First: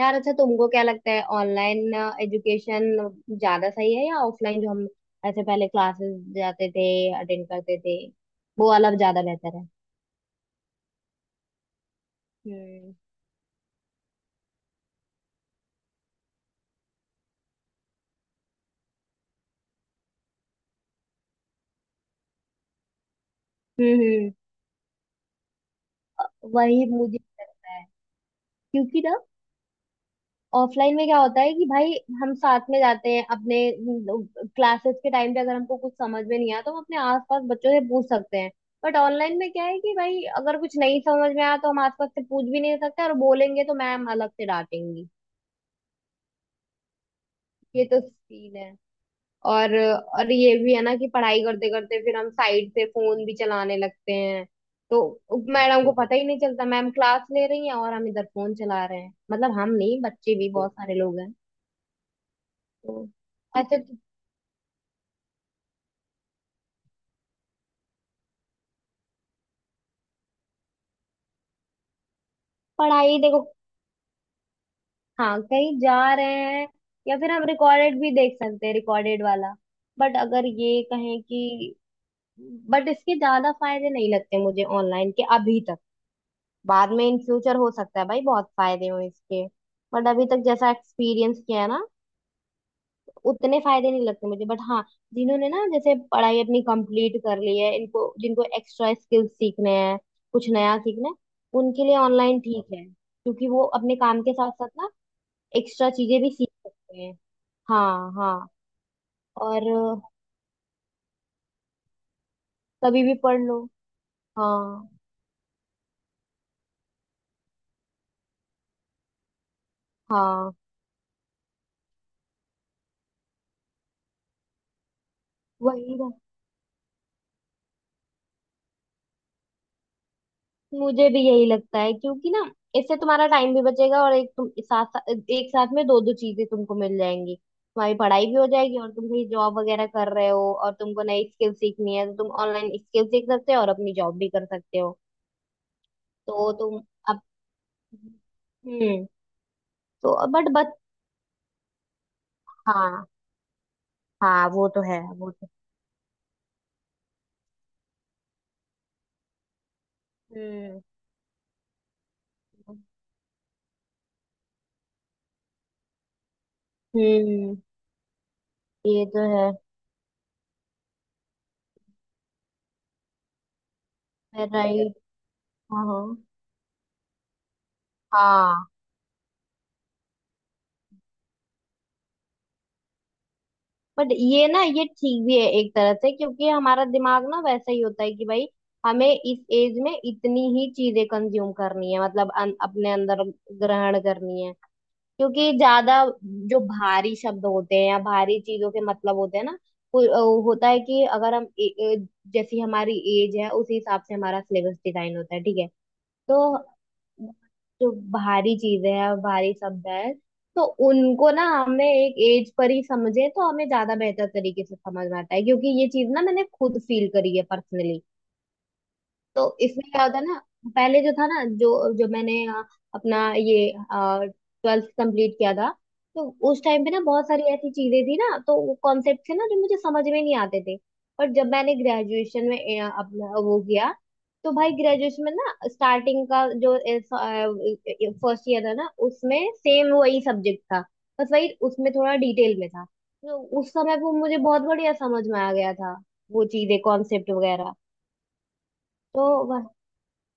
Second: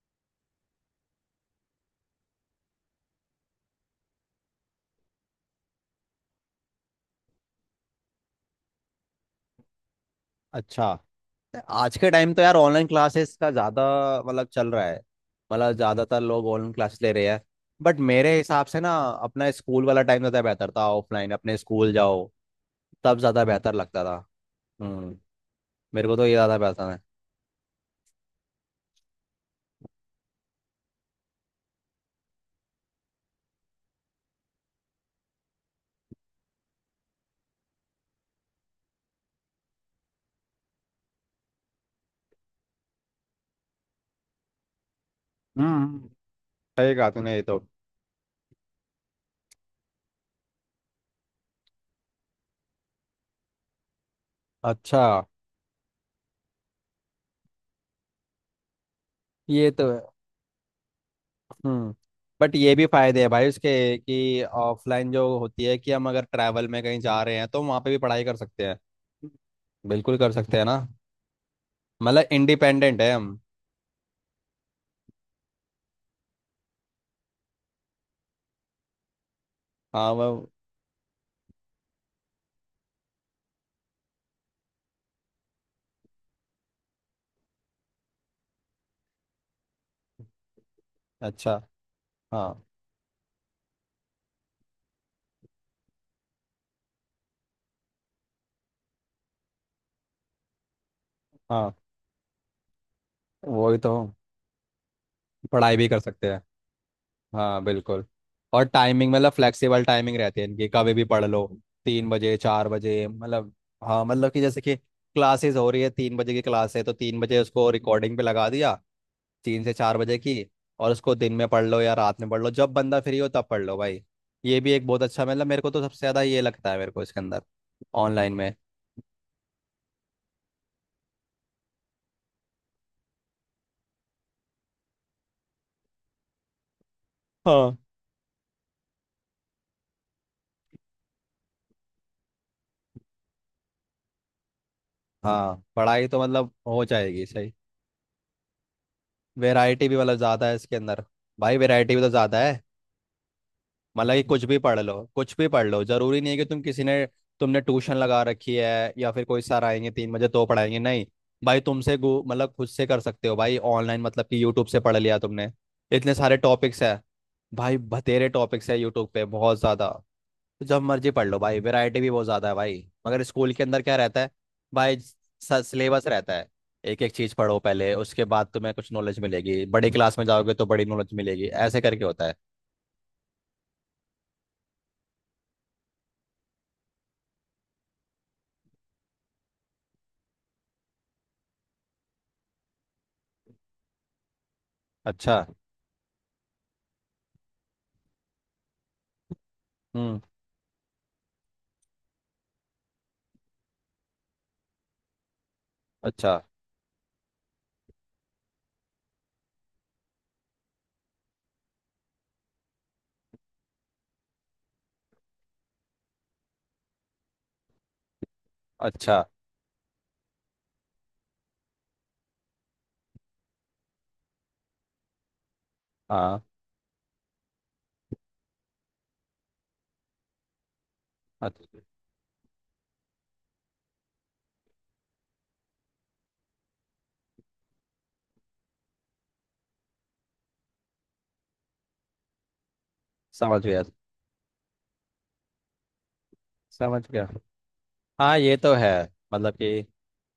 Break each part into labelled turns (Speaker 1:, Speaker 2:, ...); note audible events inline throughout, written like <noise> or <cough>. Speaker 1: यार अच्छा तुमको क्या लगता है ऑनलाइन एजुकेशन ज्यादा सही है या ऑफलाइन जो हम ऐसे पहले क्लासेस जाते थे अटेंड करते थे वो वाला ज्यादा बेहतर है।
Speaker 2: अच्छा, आज के टाइम तो यार ऑनलाइन
Speaker 1: हम्म
Speaker 2: क्लासेस का ज़्यादा मतलब चल रहा है। मतलब ज़्यादातर लोग ऑनलाइन क्लासेस ले रहे हैं। बट मेरे हिसाब से ना, अपना स्कूल वाला टाइम ज़्यादा बेहतर था। ऑफलाइन अपने स्कूल जाओ, तब ज़्यादा बेहतर
Speaker 1: हम्म
Speaker 2: लगता था।
Speaker 1: हम्म
Speaker 2: हम्म। मेरे को
Speaker 1: अ,
Speaker 2: तो ये ज़्यादा
Speaker 1: वही
Speaker 2: पसंद है।
Speaker 1: मुझे भी लगता है क्योंकि ना ऑफलाइन में क्या होता है कि भाई हम साथ में जाते हैं अपने क्लासेस के टाइम पे अगर हमको कुछ समझ में नहीं आया तो हम अपने आसपास बच्चों से पूछ सकते हैं। बट ऑनलाइन में क्या है कि भाई अगर कुछ नहीं समझ में आया तो हम आसपास से पूछ भी नहीं सकते और बोलेंगे तो मैम अलग से डांटेंगी।
Speaker 2: हम्म। सही कहा तूने ये तो।
Speaker 1: ये तो सीन है। और ये भी है ना कि पढ़ाई करते करते फिर हम साइड से फोन भी चलाने लगते हैं। तो
Speaker 2: अच्छा।
Speaker 1: मैडम को पता ही नहीं चलता, मैम क्लास ले रही हैं और हम इधर फोन चला रहे हैं। मतलब
Speaker 2: ये
Speaker 1: हम
Speaker 2: तो है।
Speaker 1: नहीं, बच्चे भी बहुत सारे लोग हैं।
Speaker 2: हम्म। बट ये भी
Speaker 1: तो
Speaker 2: फायदे हैं भाई उसके
Speaker 1: अच्छा तो
Speaker 2: कि ऑफलाइन जो होती है कि हम अगर ट्रैवल में कहीं जा रहे हैं तो वहाँ पे भी पढ़ाई कर सकते हैं। बिल्कुल कर सकते हैं ना। मतलब इंडिपेंडेंट है
Speaker 1: पढ़ाई
Speaker 2: हम।
Speaker 1: देखो, हाँ कहीं जा रहे हैं या फिर हम रिकॉर्डेड भी देख सकते हैं, रिकॉर्डेड वाला।
Speaker 2: हाँ
Speaker 1: बट
Speaker 2: वो।
Speaker 1: अगर ये कहें कि बट इसके ज्यादा फायदे नहीं लगते मुझे ऑनलाइन के, अभी तक। बाद में, इन फ्यूचर, हो सकता है भाई बहुत फायदे हो इसके। बट अभी तक जैसा एक्सपीरियंस
Speaker 2: अच्छा।
Speaker 1: किया है ना,
Speaker 2: हाँ।
Speaker 1: उतने फायदे नहीं लगते मुझे। बट हाँ, जिन्होंने ना जैसे पढ़ाई अपनी कंप्लीट कर ली है इनको, जिनको एक्स्ट्रा स्किल्स सीखने हैं, कुछ नया सीखना है,
Speaker 2: हाँ
Speaker 1: उनके लिए ऑनलाइन ठीक है क्योंकि वो
Speaker 2: वही तो,
Speaker 1: अपने काम के साथ साथ ना
Speaker 2: पढ़ाई भी
Speaker 1: एक्स्ट्रा
Speaker 2: कर
Speaker 1: चीजें भी
Speaker 2: सकते हैं।
Speaker 1: सीख सकते हैं।
Speaker 2: हाँ
Speaker 1: हाँ
Speaker 2: बिल्कुल।
Speaker 1: हाँ।
Speaker 2: और टाइमिंग मतलब
Speaker 1: और
Speaker 2: फ्लेक्सिबल
Speaker 1: अ,
Speaker 2: टाइमिंग रहती है इनकी, कभी भी पढ़ लो। 3 बजे, चार
Speaker 1: कभी
Speaker 2: बजे
Speaker 1: भी पढ़
Speaker 2: मतलब।
Speaker 1: लो।
Speaker 2: हाँ, मतलब कि जैसे कि
Speaker 1: हाँ।
Speaker 2: क्लासेस हो रही है, 3 बजे की क्लास है तो 3 बजे उसको रिकॉर्डिंग पे लगा दिया, 3 से 4 बजे की।
Speaker 1: हाँ
Speaker 2: और उसको दिन में पढ़ लो या रात में पढ़ लो, जब बंदा फ्री हो तब पढ़ लो भाई। ये भी एक बहुत अच्छा, मतलब मेरे को तो
Speaker 1: वही
Speaker 2: सबसे
Speaker 1: ना
Speaker 2: ज़्यादा ये लगता है, मेरे को इसके अंदर, ऑनलाइन में।
Speaker 1: मुझे भी यही लगता है क्योंकि ना इससे तुम्हारा टाइम भी बचेगा और एक साथ में दो दो चीजें तुमको मिल जाएंगी,
Speaker 2: हाँ।
Speaker 1: तुम्हारी पढ़ाई भी हो जाएगी और तुम कहीं जॉब वगैरह कर रहे हो और तुमको नई स्किल सीखनी है तो तुम ऑनलाइन स्किल सीख सकते हो और अपनी जॉब भी कर सकते हो।
Speaker 2: हाँ <laughs> पढ़ाई तो
Speaker 1: तो
Speaker 2: मतलब
Speaker 1: तुम
Speaker 2: हो
Speaker 1: अब
Speaker 2: जाएगी सही।
Speaker 1: हम्म
Speaker 2: वैरायटी भी
Speaker 1: तो
Speaker 2: मतलब ज़्यादा है
Speaker 1: बट
Speaker 2: इसके अंदर। भाई वैरायटी भी तो ज़्यादा है।
Speaker 1: हाँ
Speaker 2: मतलब कि कुछ
Speaker 1: हाँ,
Speaker 2: भी <laughs>
Speaker 1: वो
Speaker 2: पढ़
Speaker 1: तो है,
Speaker 2: लो,
Speaker 1: वो
Speaker 2: कुछ
Speaker 1: तो।
Speaker 2: भी पढ़ लो, ज़रूरी नहीं है कि तुम किसी ने, तुमने ट्यूशन लगा रखी है या फिर कोई सर आएंगे 3 बजे तो पढ़ाएंगे
Speaker 1: हम्म
Speaker 2: नहीं। भाई मतलब खुद से कर सकते हो भाई ऑनलाइन, मतलब कि यूट्यूब से पढ़ लिया तुमने। इतने सारे टॉपिक्स है।
Speaker 1: हम्म।
Speaker 2: भाई बतेरे टॉपिक्स है
Speaker 1: ये
Speaker 2: यूट्यूब पे
Speaker 1: तो है।
Speaker 2: बहुत ज़्यादा। तो जब मर्जी पढ़ लो भाई, वैरायटी भी बहुत ज़्यादा है भाई। मगर स्कूल के अंदर क्या रहता है
Speaker 1: राइट।
Speaker 2: भाई?
Speaker 1: हाँ
Speaker 2: सिलेबस रहता है। एक एक चीज़ पढ़ो पहले, उसके बाद
Speaker 1: हाँ,
Speaker 2: तुम्हें कुछ नॉलेज मिलेगी, बड़ी क्लास में जाओगे तो बड़ी नॉलेज मिलेगी, ऐसे करके होता है।
Speaker 1: बट ये ना ये ठीक भी है एक तरह से क्योंकि हमारा दिमाग ना वैसा ही होता है कि भाई हमें इस एज में इतनी ही चीजें कंज्यूम करनी है, मतलब अपने अंदर ग्रहण करनी है।
Speaker 2: अच्छा।
Speaker 1: क्योंकि ज्यादा जो भारी शब्द होते हैं या भारी चीजों के मतलब होते हैं ना, वो-
Speaker 2: हम्म।
Speaker 1: वो होता है कि अगर हम ए, ए, जैसी हमारी एज है उसी हिसाब से हमारा सिलेबस डिजाइन होता है, ठीक है।
Speaker 2: अच्छा।
Speaker 1: तो जो भारी चीजें हैं और भारी शब्द है, तो उनको ना हमें एक एज पर ही समझे तो हमें ज्यादा बेहतर तरीके से समझ में आता है। क्योंकि ये चीज ना मैंने खुद फील करी है पर्सनली।
Speaker 2: अच्छा।
Speaker 1: तो इसमें क्या होता है ना, पहले जो था ना, जो जो मैंने अपना ये ट्वेल्थ कंप्लीट किया था, तो
Speaker 2: हाँ।
Speaker 1: उस टाइम पे ना बहुत सारी ऐसी चीजें थी ना, तो वो कॉन्सेप्ट थे ना जो मुझे समझ में नहीं आते थे। पर जब मैंने
Speaker 2: अच्छा,
Speaker 1: ग्रेजुएशन में अपना वो किया, तो भाई ग्रेजुएशन में ना स्टार्टिंग का जो फर्स्ट ईयर था ना, उसमें सेम वही सब्जेक्ट था, बस वही उसमें थोड़ा डिटेल में था। तो
Speaker 2: समझ
Speaker 1: उस
Speaker 2: गया।
Speaker 1: समय वो मुझे बहुत बढ़िया समझ में आ गया था, वो चीजें,
Speaker 2: समझ गया।
Speaker 1: कॉन्सेप्ट वगैरह।
Speaker 2: हाँ ये तो है।
Speaker 1: तो
Speaker 2: मतलब कि,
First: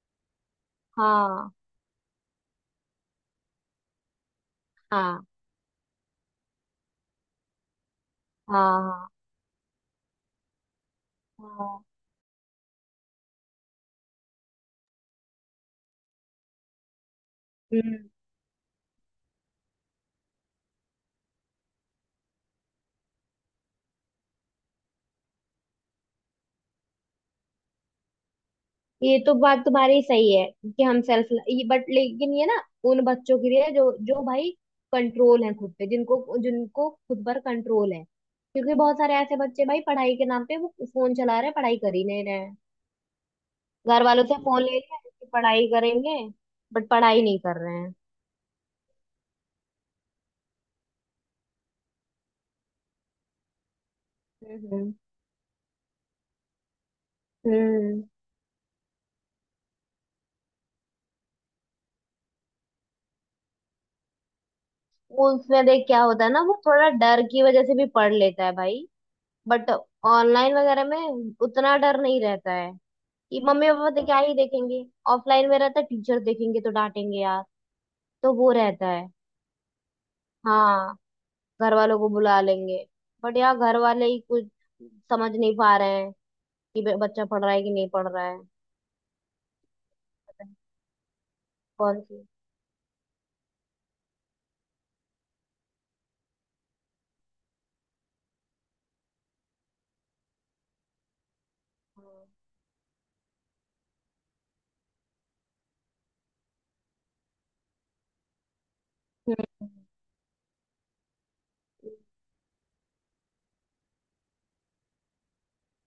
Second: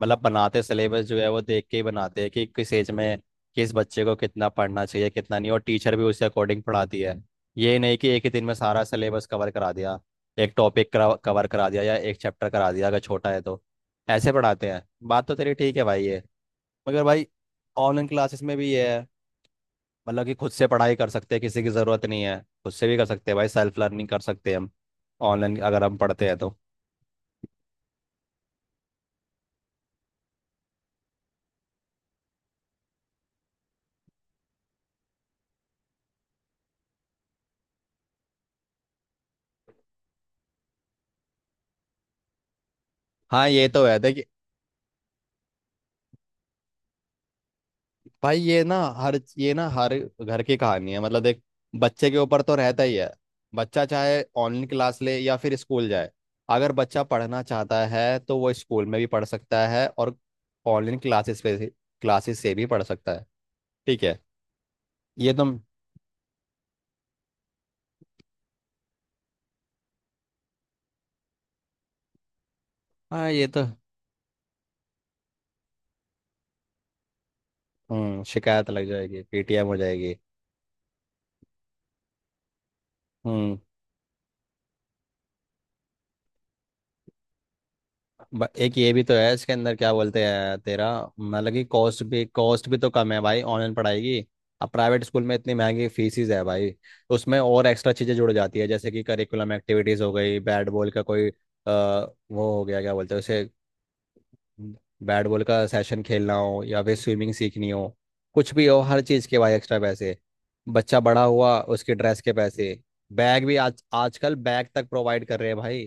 Speaker 2: मतलब बनाते सिलेबस जो है वो
Speaker 1: हाँ
Speaker 2: देख के ही बनाते हैं कि किस एज में किस बच्चे को कितना पढ़ना चाहिए
Speaker 1: हाँ,
Speaker 2: कितना नहीं, और टीचर भी उसके अकॉर्डिंग पढ़ाती है। ये नहीं कि एक ही दिन में
Speaker 1: हाँ
Speaker 2: सारा
Speaker 1: हाँ
Speaker 2: सिलेबस कवर करा दिया। एक टॉपिक कवर करा दिया
Speaker 1: हाँ।
Speaker 2: या एक चैप्टर करा दिया अगर छोटा है तो, ऐसे पढ़ाते हैं। बात तो तेरी ठीक है भाई ये। मगर भाई ऑनलाइन
Speaker 1: हम्म।
Speaker 2: क्लासेस में भी ये है, मतलब कि खुद से पढ़ाई कर सकते हैं, किसी की ज़रूरत नहीं है, खुद से भी कर सकते हैं भाई, सेल्फ लर्निंग कर सकते हैं हम। ऑनलाइन अगर हम पढ़ते हैं तो।
Speaker 1: ये तो बात तुम्हारी सही है कि हम सेल्फ ये, बट लेकिन ये ना उन बच्चों के लिए जो जो भाई कंट्रोल है खुद पे, जिनको जिनको खुद पर कंट्रोल है। क्योंकि बहुत सारे ऐसे बच्चे भाई पढ़ाई के नाम पे वो फोन चला रहे हैं, पढ़ाई कर ही नहीं रहे हैं।
Speaker 2: हाँ ये तो है
Speaker 1: घर वालों
Speaker 2: देखिए।
Speaker 1: से फोन ले लिया कि पढ़ाई करेंगे, बट पढ़ाई नहीं कर रहे हैं।
Speaker 2: भाई ये ना हर घर की कहानी है, मतलब देख, बच्चे के ऊपर तो रहता ही है। बच्चा चाहे
Speaker 1: हम्म
Speaker 2: ऑनलाइन
Speaker 1: हम्म
Speaker 2: क्लास ले या फिर स्कूल जाए, अगर बच्चा पढ़ना चाहता
Speaker 1: हम्म।
Speaker 2: है तो वो स्कूल में भी पढ़ सकता है और ऑनलाइन क्लासेस पे, क्लासेस से भी पढ़ सकता है। ठीक है।
Speaker 1: वो
Speaker 2: ये तुम।
Speaker 1: उसमें देख क्या होता है ना, वो थोड़ा डर की वजह से भी पढ़ लेता है भाई। बट ऑनलाइन वगैरह में उतना डर नहीं रहता है
Speaker 2: हाँ
Speaker 1: कि
Speaker 2: ये तो।
Speaker 1: मम्मी पापा तो क्या ही देखेंगे। ऑफलाइन में रहता है, टीचर देखेंगे तो डांटेंगे यार।
Speaker 2: हम्म,
Speaker 1: तो वो
Speaker 2: शिकायत लग
Speaker 1: रहता है।
Speaker 2: जाएगी, पीटीएम हो जाएगी।
Speaker 1: हाँ, घर वालों को बुला लेंगे। बट
Speaker 2: हम्म।
Speaker 1: यार घर वाले ही कुछ समझ नहीं पा रहे हैं कि बच्चा पढ़ रहा है कि नहीं पढ़ रहा है।
Speaker 2: एक ये भी तो है इसके अंदर, क्या बोलते
Speaker 1: पता नहीं
Speaker 2: हैं तेरा, मतलब कि
Speaker 1: कौन
Speaker 2: कॉस्ट
Speaker 1: सी।
Speaker 2: भी कॉस्ट भी तो कम है भाई ऑनलाइन पढ़ाई की। अब प्राइवेट स्कूल में इतनी महंगी फीसिस है भाई, उसमें और एक्स्ट्रा चीज़ें जुड़ जाती है, जैसे कि करिकुलम एक्टिविटीज़ हो गई, बैट बॉल का कोई वो हो गया, क्या बोलते हैं उसे, बैट बॉल का सेशन खेलना हो या फिर स्विमिंग सीखनी हो, कुछ भी हो, हर चीज़
Speaker 1: हाँ।
Speaker 2: के भाई
Speaker 1: हम्म।
Speaker 2: एक्स्ट्रा पैसे। बच्चा बड़ा हुआ उसके ड्रेस के पैसे, बैग भी, आज आजकल बैग तक प्रोवाइड कर रहे हैं भाई,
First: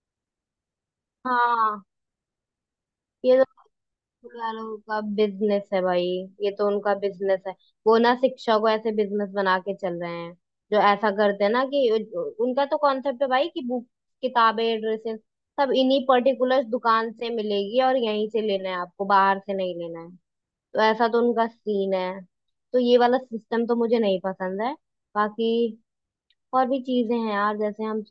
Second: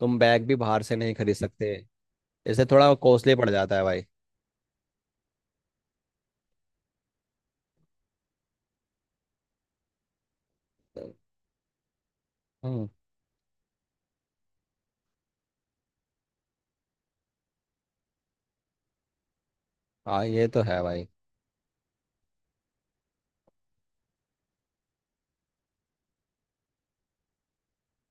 Speaker 2: तुम बैग भी बाहर से नहीं खरीद सकते।
Speaker 1: हाँ,
Speaker 2: इससे थोड़ा कॉस्टली
Speaker 1: ये तो
Speaker 2: पड़ जाता है भाई।
Speaker 1: दुकानों का बिजनेस है भाई, ये तो उनका बिजनेस है। वो ना शिक्षा को ऐसे बिजनेस बना के चल रहे हैं, जो ऐसा करते हैं ना कि उनका तो
Speaker 2: हम्म।
Speaker 1: कॉन्सेप्ट है भाई कि बुक, किताबें, ड्रेसेस, सब इन्हीं पर्टिकुलर दुकान से मिलेगी और यहीं से लेना है आपको, बाहर से नहीं लेना है।
Speaker 2: हाँ ये तो
Speaker 1: तो
Speaker 2: है भाई।
Speaker 1: ऐसा तो उनका सीन है। तो ये वाला सिस्टम तो मुझे नहीं पसंद है। बाकी और भी चीजें हैं यार, जैसे हम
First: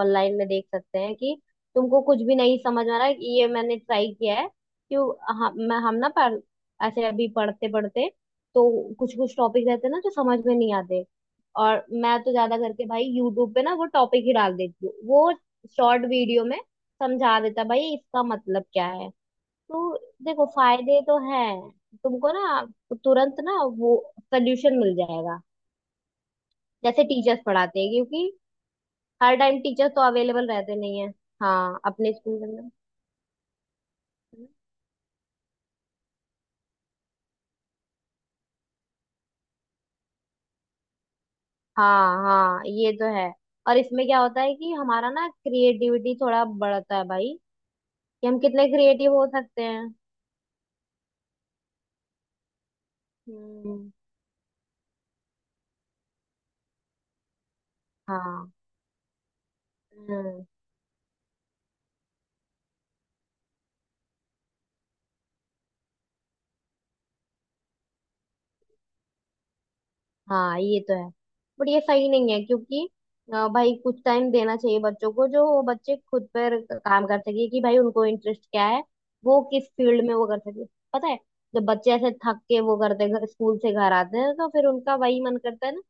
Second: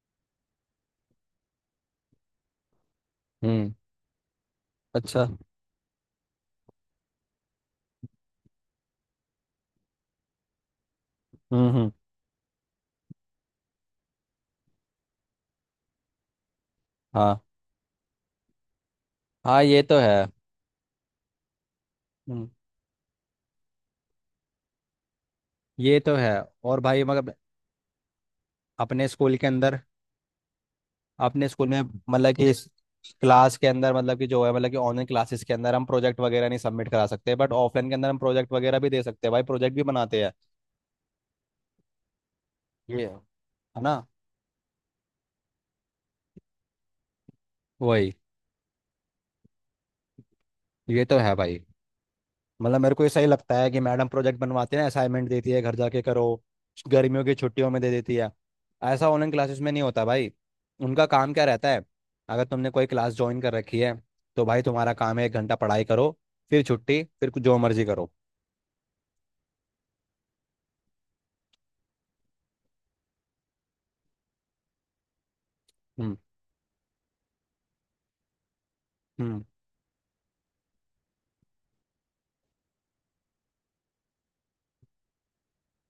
Speaker 1: ऑनलाइन में देख सकते हैं कि तुमको कुछ भी नहीं समझ आ रहा है, ये
Speaker 2: हम्म।
Speaker 1: मैंने ट्राई किया है कि वो-
Speaker 2: अच्छा।
Speaker 1: हम मैं हम ना पढ़ ऐसे अभी पढ़ते पढ़ते, तो कुछ कुछ टॉपिक रहते हैं ना जो समझ में नहीं आते,
Speaker 2: हम्म।
Speaker 1: और
Speaker 2: हम्म।
Speaker 1: मैं तो ज्यादा करके भाई यूट्यूब पे ना वो टॉपिक ही डाल देती हूँ, वो शॉर्ट वीडियो में समझा
Speaker 2: हाँ।
Speaker 1: देता है भाई, इसका मतलब क्या है।
Speaker 2: हाँ ये
Speaker 1: तो
Speaker 2: तो है।
Speaker 1: देखो फायदे तो हैं, तुमको
Speaker 2: हम्म।
Speaker 1: ना तुरंत ना वो सोल्यूशन मिल जाएगा,
Speaker 2: ये तो है। और
Speaker 1: जैसे
Speaker 2: भाई मगर,
Speaker 1: टीचर्स पढ़ाते हैं, क्योंकि
Speaker 2: अपने
Speaker 1: हर
Speaker 2: स्कूल के
Speaker 1: टाइम
Speaker 2: अंदर,
Speaker 1: टीचर तो अवेलेबल रहते नहीं है।
Speaker 2: अपने स्कूल
Speaker 1: हाँ,
Speaker 2: में,
Speaker 1: अपने
Speaker 2: मतलब
Speaker 1: स्कूल के
Speaker 2: कि इस
Speaker 1: अंदर।
Speaker 2: क्लास के अंदर, मतलब कि जो है, मतलब कि ऑनलाइन क्लासेस के अंदर हम प्रोजेक्ट वगैरह नहीं सबमिट करा सकते, बट ऑफलाइन के अंदर हम प्रोजेक्ट वगैरह भी दे सकते हैं भाई, प्रोजेक्ट भी बनाते हैं।
Speaker 1: हाँ हाँ, ये तो
Speaker 2: ये
Speaker 1: है। और
Speaker 2: है। ना
Speaker 1: इसमें क्या होता है कि हमारा ना क्रिएटिविटी थोड़ा बढ़ता है भाई,
Speaker 2: वही।
Speaker 1: कि हम कितने क्रिएटिव हो सकते हैं।
Speaker 2: ये तो है भाई। मतलब मेरे को ये सही लगता है कि
Speaker 1: हम्म।
Speaker 2: मैडम प्रोजेक्ट बनवाती है ना, असाइनमेंट देती है, घर जाके करो, गर्मियों की छुट्टियों में दे देती है।
Speaker 1: हाँ।
Speaker 2: ऐसा ऑनलाइन क्लासेस में नहीं होता भाई।
Speaker 1: हम्म।
Speaker 2: उनका काम क्या रहता है, अगर तुमने कोई क्लास ज्वाइन कर रखी है तो भाई तुम्हारा काम है 1 घंटा पढ़ाई करो, फिर छुट्टी, फिर कुछ जो मर्जी करो।
Speaker 1: हाँ ये तो है, बट ये सही नहीं है। क्योंकि भाई कुछ टाइम देना चाहिए बच्चों को, जो वो बच्चे
Speaker 2: हम्म।
Speaker 1: खुद पर काम कर सके कि भाई उनको इंटरेस्ट क्या है, वो
Speaker 2: हम्म।
Speaker 1: किस फील्ड में वो कर सके। पता है, जब बच्चे ऐसे थक के वो करते हैं, स्कूल से घर आते हैं, तो फिर उनका वही मन करता है ना,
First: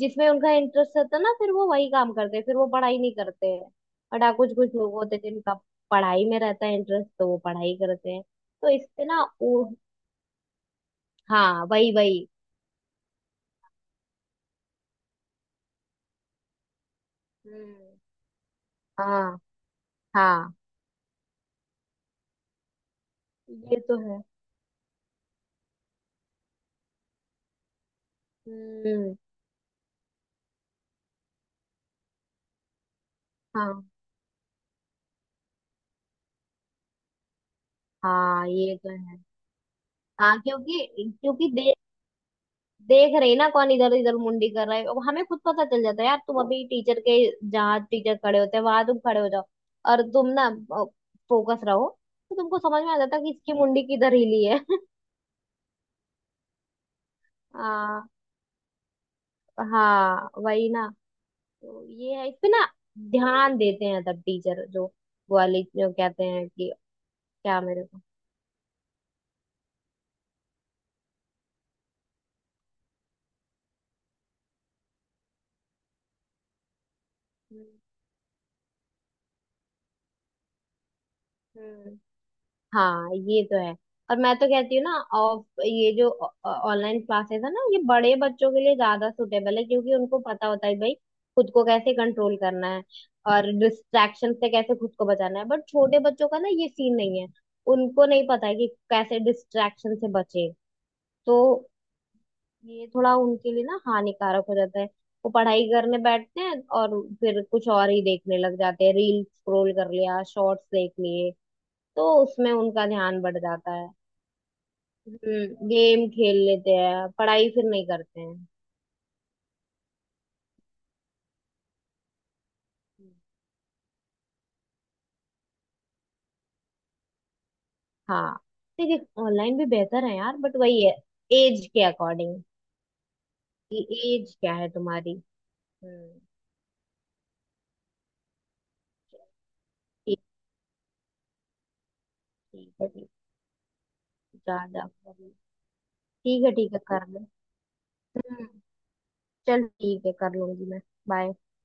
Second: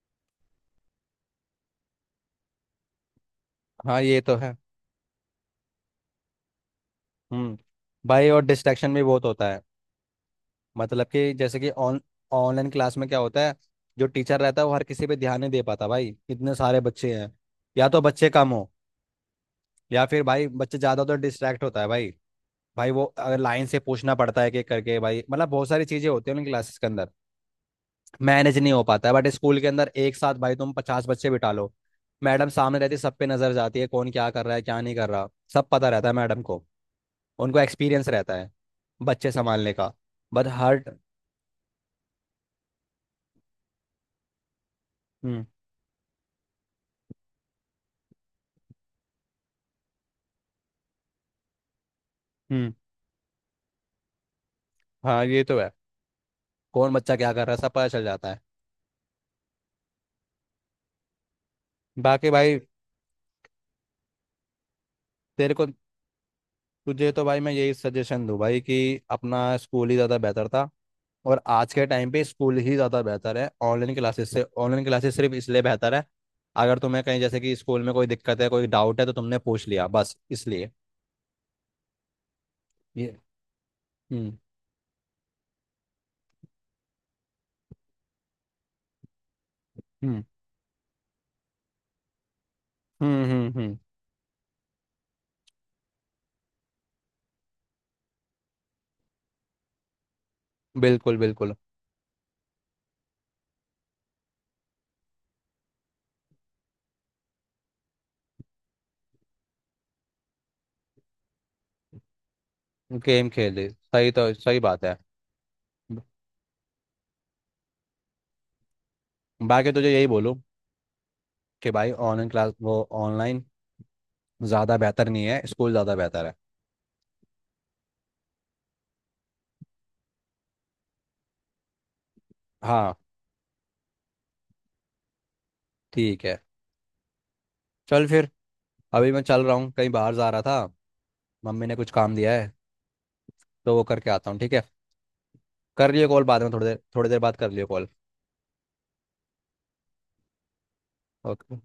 Speaker 1: जिसमें उनका इंटरेस्ट होता है ना, फिर वो वही काम करते हैं, फिर वो पढ़ाई नहीं करते हैं।
Speaker 2: हाँ ये
Speaker 1: बट हाँ,
Speaker 2: तो
Speaker 1: कुछ
Speaker 2: है।
Speaker 1: कुछ लोग होते हैं जिनका पढ़ाई में रहता है इंटरेस्ट, तो वो
Speaker 2: हम्म।
Speaker 1: पढ़ाई करते हैं।
Speaker 2: भाई और
Speaker 1: तो
Speaker 2: डिस्ट्रैक्शन भी
Speaker 1: इससे ना
Speaker 2: बहुत होता है,
Speaker 1: वो,
Speaker 2: मतलब कि जैसे
Speaker 1: हाँ
Speaker 2: कि
Speaker 1: वही
Speaker 2: ऑन
Speaker 1: वही।
Speaker 2: ऑनलाइन क्लास में क्या होता है, जो टीचर रहता है वो हर किसी पे ध्यान नहीं दे पाता भाई, इतने सारे बच्चे हैं, या
Speaker 1: हम्म।
Speaker 2: तो बच्चे कम हो
Speaker 1: हाँ
Speaker 2: या फिर भाई
Speaker 1: हाँ,
Speaker 2: बच्चे ज्यादा तो डिस्ट्रैक्ट होता है भाई। भाई वो अगर लाइन से
Speaker 1: ये तो
Speaker 2: पूछना
Speaker 1: है।
Speaker 2: पड़ता है कि करके भाई, मतलब बहुत सारी चीजें होती है उनकी क्लासेस के अंदर, मैनेज नहीं हो पाता है।
Speaker 1: हम्म।
Speaker 2: बट स्कूल के अंदर एक साथ भाई तुम 50 बच्चे बिठा लो, मैडम सामने रहती है, सब पे नजर
Speaker 1: हाँ
Speaker 2: जाती है कौन क्या कर रहा है क्या नहीं कर रहा, सब पता रहता है मैडम को, उनको एक्सपीरियंस रहता
Speaker 1: हाँ,
Speaker 2: है
Speaker 1: ये तो है।
Speaker 2: बच्चे संभालने का।
Speaker 1: हाँ
Speaker 2: बट हर।
Speaker 1: क्योंकि, क्योंकि देख रहे ना कौन इधर इधर मुंडी कर रहा है। अब हमें खुद
Speaker 2: हम्म।
Speaker 1: पता चल जाता है यार, तुम अभी टीचर के, जहाँ टीचर खड़े होते हैं वहां तुम खड़े हो जाओ और तुम ना फोकस रहो, तो तुमको
Speaker 2: हम्म।
Speaker 1: समझ में आ जाता है कि इसकी मुंडी किधर हिली है।
Speaker 2: हाँ ये तो है। कौन बच्चा क्या कर रहा है सब पता चल
Speaker 1: आ,
Speaker 2: जाता है।
Speaker 1: हाँ वही ना। तो ये है,
Speaker 2: बाकी
Speaker 1: इस पे
Speaker 2: भाई
Speaker 1: ना ध्यान देते हैं तब टीचर, जो वो
Speaker 2: तेरे
Speaker 1: वाली
Speaker 2: को,
Speaker 1: जो कहते हैं कि
Speaker 2: तुझे तो भाई मैं
Speaker 1: क्या
Speaker 2: यही
Speaker 1: मेरे को।
Speaker 2: सजेशन दूँ भाई कि अपना स्कूल ही ज़्यादा बेहतर था, और आज के टाइम पे स्कूल ही ज़्यादा बेहतर है ऑनलाइन क्लासेस से। ऑनलाइन क्लासेस सिर्फ इसलिए बेहतर है, अगर तुम्हें कहीं जैसे कि
Speaker 1: हम्म
Speaker 2: स्कूल में कोई दिक्कत है, कोई डाउट है तो तुमने पूछ लिया, बस इसलिए।
Speaker 1: हम्म। हाँ
Speaker 2: ये।
Speaker 1: ये तो है। और मैं
Speaker 2: हम्म।
Speaker 1: तो कहती हूँ ना ऑफ ये जो ऑनलाइन क्लासेस है ना, ये बड़े बच्चों के लिए ज्यादा सुटेबल है, क्योंकि उनको
Speaker 2: हम्म।
Speaker 1: पता होता है भाई खुद को कैसे कंट्रोल करना है
Speaker 2: हम्म।
Speaker 1: और
Speaker 2: हम्म। हम्म।
Speaker 1: डिस्ट्रैक्शन से कैसे खुद को बचाना है। बट छोटे बच्चों का ना ये सीन नहीं है, उनको नहीं पता है कि कैसे डिस्ट्रैक्शन से बचे।
Speaker 2: बिल्कुल
Speaker 1: तो
Speaker 2: बिल्कुल।
Speaker 1: ये थोड़ा उनके लिए ना हानिकारक हो जाता है। वो पढ़ाई करने बैठते हैं और फिर कुछ और ही देखने लग जाते हैं, रील स्क्रॉल कर लिया, शॉर्ट्स देख लिए, तो उसमें उनका ध्यान
Speaker 2: गेम
Speaker 1: बढ़
Speaker 2: खेले,
Speaker 1: जाता है।
Speaker 2: सही तो सही बात है।
Speaker 1: हम्म, गेम खेल लेते हैं, पढ़ाई फिर नहीं करते हैं।
Speaker 2: बाकी तुझे यही बोलूँ कि भाई ऑनलाइन क्लास, वो
Speaker 1: हम्म।
Speaker 2: ऑनलाइन ज़्यादा बेहतर नहीं है, स्कूल ज़्यादा बेहतर है।
Speaker 1: हाँ, देखिए ऑनलाइन भी बेहतर है यार, बट वही है, एज के अकॉर्डिंग
Speaker 2: हाँ।
Speaker 1: कि एज क्या है तुम्हारी। हम्म।
Speaker 2: ठीक है। चल फिर, अभी मैं चल रहा हूँ, कहीं बाहर
Speaker 1: ठीक।
Speaker 2: जा रहा था, मम्मी ने कुछ काम दिया है
Speaker 1: ठीक है, ठीक
Speaker 2: तो वो करके आता हूँ,
Speaker 1: है,
Speaker 2: ठीक है।
Speaker 1: जा जा कर ले।
Speaker 2: कर लियो कॉल बाद
Speaker 1: ठीक
Speaker 2: में,
Speaker 1: है
Speaker 2: थोड़ी
Speaker 1: ठीक
Speaker 2: देर,
Speaker 1: है, कर
Speaker 2: थोड़ी देर
Speaker 1: ले।
Speaker 2: बाद कर लियो कॉल।
Speaker 1: हम्म, चल ठीक है, कर लूंगी मैं। बाय।
Speaker 2: ओके।